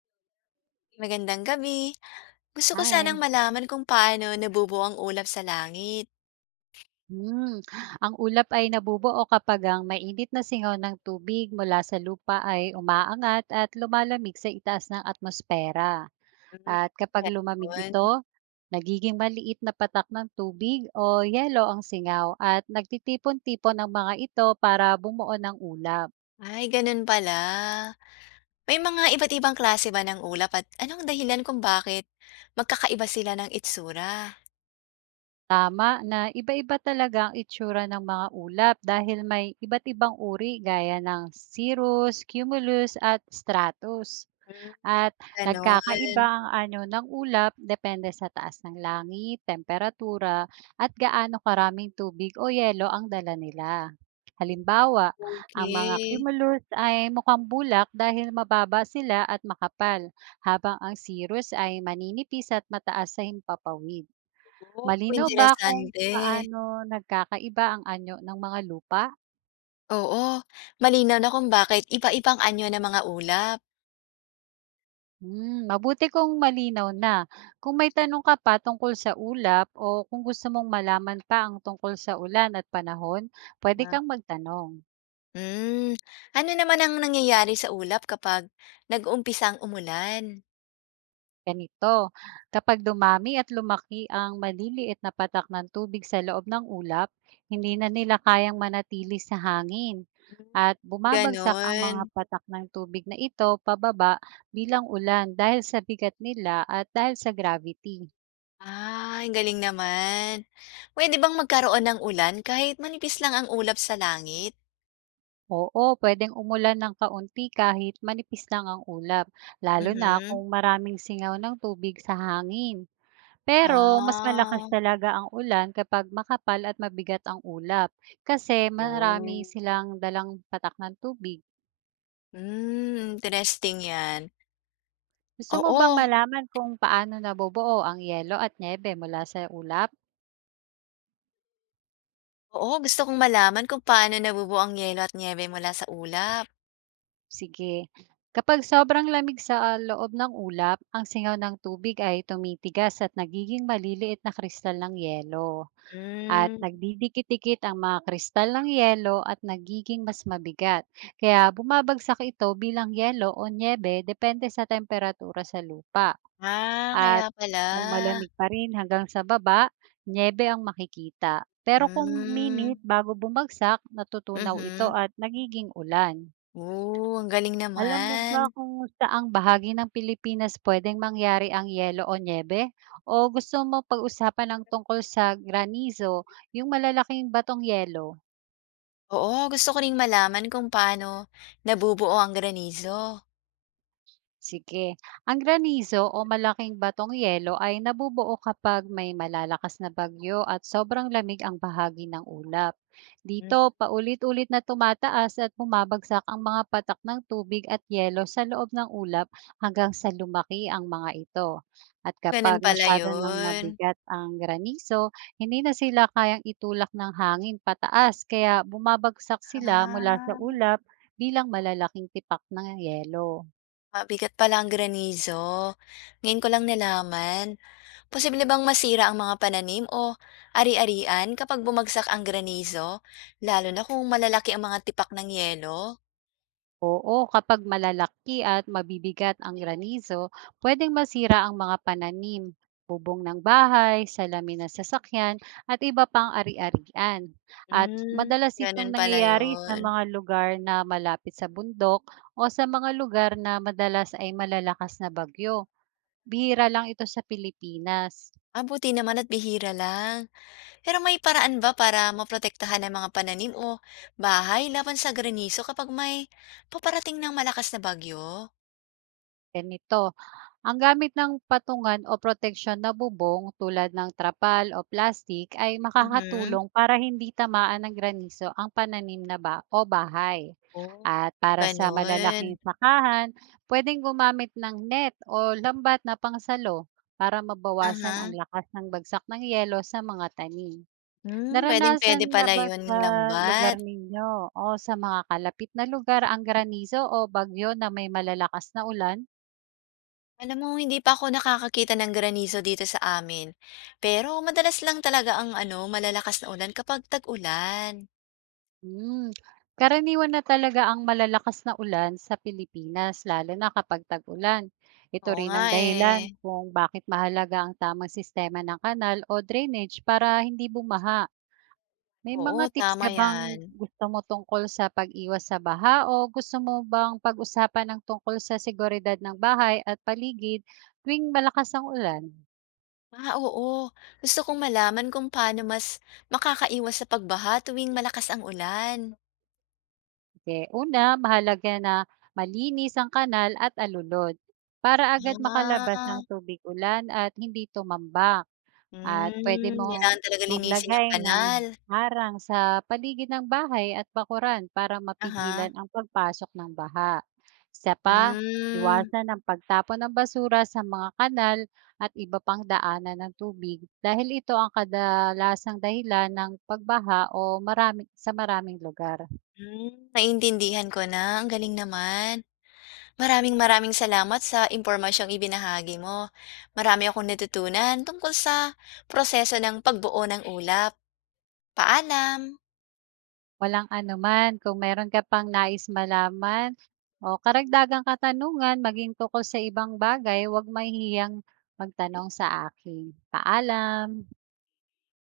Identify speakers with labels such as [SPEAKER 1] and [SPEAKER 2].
[SPEAKER 1] Magandang gabi. Gusto ko sanang
[SPEAKER 2] Ay,
[SPEAKER 1] malaman kung paano nabubuo ang ulap sa langit.
[SPEAKER 2] hmm. Ang ulap ay nabubuo kapag ang mainit na singaw ng tubig mula sa lupa ay umaangat at lumalamig sa itaas ng atmosfera.
[SPEAKER 1] Hmm,
[SPEAKER 2] At kapag lumamig
[SPEAKER 1] gano'n.
[SPEAKER 2] ito, nagiging maliit na patak ng tubig o yelo ang singaw, at nagtitipon-tipon ang mga ito para bumuo ng ulap.
[SPEAKER 1] Ay, gano'n pala. May mga iba't ibang klase ba ng ulap at anong dahilan kung bakit magkakaiba sila ng itsura?
[SPEAKER 2] Tama, na iba-iba talaga ang itsura ng mga ulap dahil may iba't ibang uri gaya ng cirrus, cumulus at stratus.
[SPEAKER 1] Hmm,
[SPEAKER 2] At
[SPEAKER 1] gano'n.
[SPEAKER 2] nagkakaiba ang anyo ng ulap depende sa taas ng langit, temperatura, at gaano karaming tubig o yelo ang dala nila. Halimbawa, ang mga
[SPEAKER 1] Okay.
[SPEAKER 2] cumulus ay mukhang bulak dahil mababa sila at makapal, habang ang cirrus ay maninipis at mataas sa himpapawid.
[SPEAKER 1] Oh,
[SPEAKER 2] Malinaw ba kung
[SPEAKER 1] interesante.
[SPEAKER 2] paano nagkakaiba ang anyo ng mga lupa?
[SPEAKER 1] Oo, malinaw na kung bakit iba-ibang anyo ng mga ulap.
[SPEAKER 2] Hmm, mabuti kung malinaw na. Kung may tanong ka pa tungkol sa ulap o kung gusto mong malaman pa ang tungkol sa ulan at panahon, pwede
[SPEAKER 1] Ah,
[SPEAKER 2] kang magtanong.
[SPEAKER 1] Hmm, Ano naman ang nangyayari sa ulap kapag nag-uumpisang umulan?
[SPEAKER 2] Ganito, kapag dumami at lumaki ang maliliit na patak ng tubig sa loob ng ulap, hindi na nila kayang manatili sa hangin,
[SPEAKER 1] Hmm,
[SPEAKER 2] at bumabagsak ang
[SPEAKER 1] gano'n.
[SPEAKER 2] mga patak ng tubig na ito pababa bilang ulan dahil sa bigat nila at dahil sa gravity.
[SPEAKER 1] Ah, ang galing naman. Puwede bang magkaroon ng ulan kahit manipis lang ang ulap sa langit?
[SPEAKER 2] Oo, pwedeng umulan ng kaunti kahit manipis lang ang ulap, lalo na kung
[SPEAKER 1] Mhm.
[SPEAKER 2] maraming singaw ng tubig sa hangin. Pero mas malakas
[SPEAKER 1] Ah,
[SPEAKER 2] talaga ang ulan kapag makapal at mabigat ang ulap, kasi marami
[SPEAKER 1] oh.
[SPEAKER 2] silang dalang patak ng tubig.
[SPEAKER 1] Interesting 'yan.
[SPEAKER 2] Gusto mo bang
[SPEAKER 1] Oo,
[SPEAKER 2] malaman kung paano nabubuo ang yelo at nyebe mula sa ulap?
[SPEAKER 1] oo, gusto kong malaman kung paano nabubuo ang yelo at niyebe mula sa ulap.
[SPEAKER 2] Sige. Kapag sobrang lamig sa loob ng ulap, ang singaw ng tubig ay tumitigas at nagiging maliliit na kristal ng yelo, at
[SPEAKER 1] Hmm,
[SPEAKER 2] nagdidikit-dikit ang mga kristal ng yelo at nagiging mas mabigat. Kaya bumabagsak ito bilang yelo o nyebe depende sa temperatura sa lupa.
[SPEAKER 1] ah, kaya
[SPEAKER 2] At
[SPEAKER 1] pala.
[SPEAKER 2] kung malamig pa rin hanggang sa baba, nyebe ang makikita. Pero kung minit
[SPEAKER 1] Hmm,
[SPEAKER 2] bago bumagsak, natutunaw ito
[SPEAKER 1] mhm.
[SPEAKER 2] at nagiging ulan.
[SPEAKER 1] Oh, ang galing
[SPEAKER 2] Alam mo
[SPEAKER 1] naman.
[SPEAKER 2] ba kung saang bahagi ng Pilipinas puwedeng mangyari ang yelo o niyebe? O gusto mo pag-usapan ng tungkol sa granizo, yung malalaking batong yelo?
[SPEAKER 1] Oo, gusto ko ring malaman kung paano nabubuo ang granizo.
[SPEAKER 2] Sige. Ang granizo o malaking batong yelo ay nabubuo kapag may malalakas na bagyo at sobrang lamig ang bahagi ng ulap.
[SPEAKER 1] Hmm.
[SPEAKER 2] Dito, paulit-ulit na tumataas at bumabagsak ang mga patak ng tubig at yelo sa loob ng ulap hanggang sa lumaki ang mga ito. At
[SPEAKER 1] Ganun
[SPEAKER 2] kapag
[SPEAKER 1] pala
[SPEAKER 2] masyado ng
[SPEAKER 1] yun.
[SPEAKER 2] mabigat ang granizo, hindi na sila kayang itulak ng hangin pataas, kaya bumabagsak sila mula sa
[SPEAKER 1] Ah,
[SPEAKER 2] ulap bilang malalaking tipak ng yelo.
[SPEAKER 1] mabigat pala ang granizo. Ngayon ko lang nalaman. Posible bang masira ang mga pananim o ari-arian kapag bumagsak ang granizo? Lalo na kung malalaki ang mga tipak ng yelo?
[SPEAKER 2] Oo, kapag malalaki at mabibigat ang granizo, pwedeng masira ang mga pananim, bubong ng bahay, salamin ng sasakyan, at iba pang ari-arian. At
[SPEAKER 1] Hmm,
[SPEAKER 2] madalas
[SPEAKER 1] Ganun
[SPEAKER 2] itong
[SPEAKER 1] pala
[SPEAKER 2] nangyayari sa
[SPEAKER 1] yun.
[SPEAKER 2] mga lugar na malapit sa bundok o sa mga lugar na madalas ay malalakas na bagyo. Bihira lang ito sa Pilipinas.
[SPEAKER 1] Ah, buti naman at bihira lang. Pero may paraan ba para maprotektahan ang mga pananim o bahay laban sa granizo kapag may paparating ng malakas na bagyo?
[SPEAKER 2] Ganito, ang gamit ng patungan o proteksyon na bubong tulad ng trapal o plastic ay
[SPEAKER 1] Mhm.
[SPEAKER 2] makakatulong para hindi tamaan ng granizo ang pananim na ba o bahay.
[SPEAKER 1] Oh.
[SPEAKER 2] At para sa malalaking
[SPEAKER 1] Ganun.
[SPEAKER 2] sakahan, pwedeng gumamit ng net o lambat na pangsalo para mabawasan ang
[SPEAKER 1] Aha.
[SPEAKER 2] lakas ng bagsak ng yelo sa mga tanim. Naranasan
[SPEAKER 1] Pwedeng-pwede
[SPEAKER 2] na
[SPEAKER 1] pala
[SPEAKER 2] ba
[SPEAKER 1] yun
[SPEAKER 2] sa
[SPEAKER 1] yung
[SPEAKER 2] lugar
[SPEAKER 1] lambat.
[SPEAKER 2] ninyo o sa mga kalapit na lugar ang granizo o bagyo na may malalakas na ulan?
[SPEAKER 1] Alam mo, hindi pa ako nakakakita ng granizo dito sa amin. Pero madalas lang talaga ang ano, malalakas na ulan kapag tag-ulan.
[SPEAKER 2] Hmm, karaniwan na talaga ang malalakas na ulan sa Pilipinas lalo na kapag tag-ulan. Ito
[SPEAKER 1] Oo
[SPEAKER 2] rin
[SPEAKER 1] nga
[SPEAKER 2] ang dahilan
[SPEAKER 1] eh.
[SPEAKER 2] kung bakit mahalaga ang tamang sistema ng kanal o drainage para hindi bumaha. May mga
[SPEAKER 1] Oo,
[SPEAKER 2] tips
[SPEAKER 1] tama
[SPEAKER 2] ka bang
[SPEAKER 1] yan.
[SPEAKER 2] gusto mo tungkol sa pag-iwas sa baha, o gusto mo bang pag-usapan ng tungkol sa seguridad ng bahay at paligid tuwing malakas ang ulan?
[SPEAKER 1] Ah, oo. Gusto kong malaman kung paano mas makakaiwas sa pagbaha tuwing malakas ang ulan.
[SPEAKER 2] Sige. Una, mahalaga na malinis ang kanal at alulod para agad makalabas ng
[SPEAKER 1] Ah,
[SPEAKER 2] tubig ulan at hindi tumambak. At pwede mong
[SPEAKER 1] Kailangan talaga linisin yung
[SPEAKER 2] maglagay ng
[SPEAKER 1] kanal.
[SPEAKER 2] harang sa paligid ng bahay at bakuran para
[SPEAKER 1] Aha.
[SPEAKER 2] mapigilan ang pagpasok ng baha. Isa pa,
[SPEAKER 1] Hmm,
[SPEAKER 2] iwasan ang pagtapon ng basura sa mga kanal at iba pang daanan ng tubig dahil ito ang kadalasang dahilan ng pagbaha o marami, sa maraming lugar.
[SPEAKER 1] hmm, Naiintindihan ko na. Ang galing naman. Maraming maraming salamat sa impormasyong ibinahagi mo. Marami akong natutunan tungkol sa proseso ng pagbuo ng ulap. Paalam!
[SPEAKER 2] Walang anuman. Kung meron ka pang nais malaman o karagdagang katanungan maging tungkol sa ibang bagay, huwag mahihiyang magtanong sa akin. Paalam.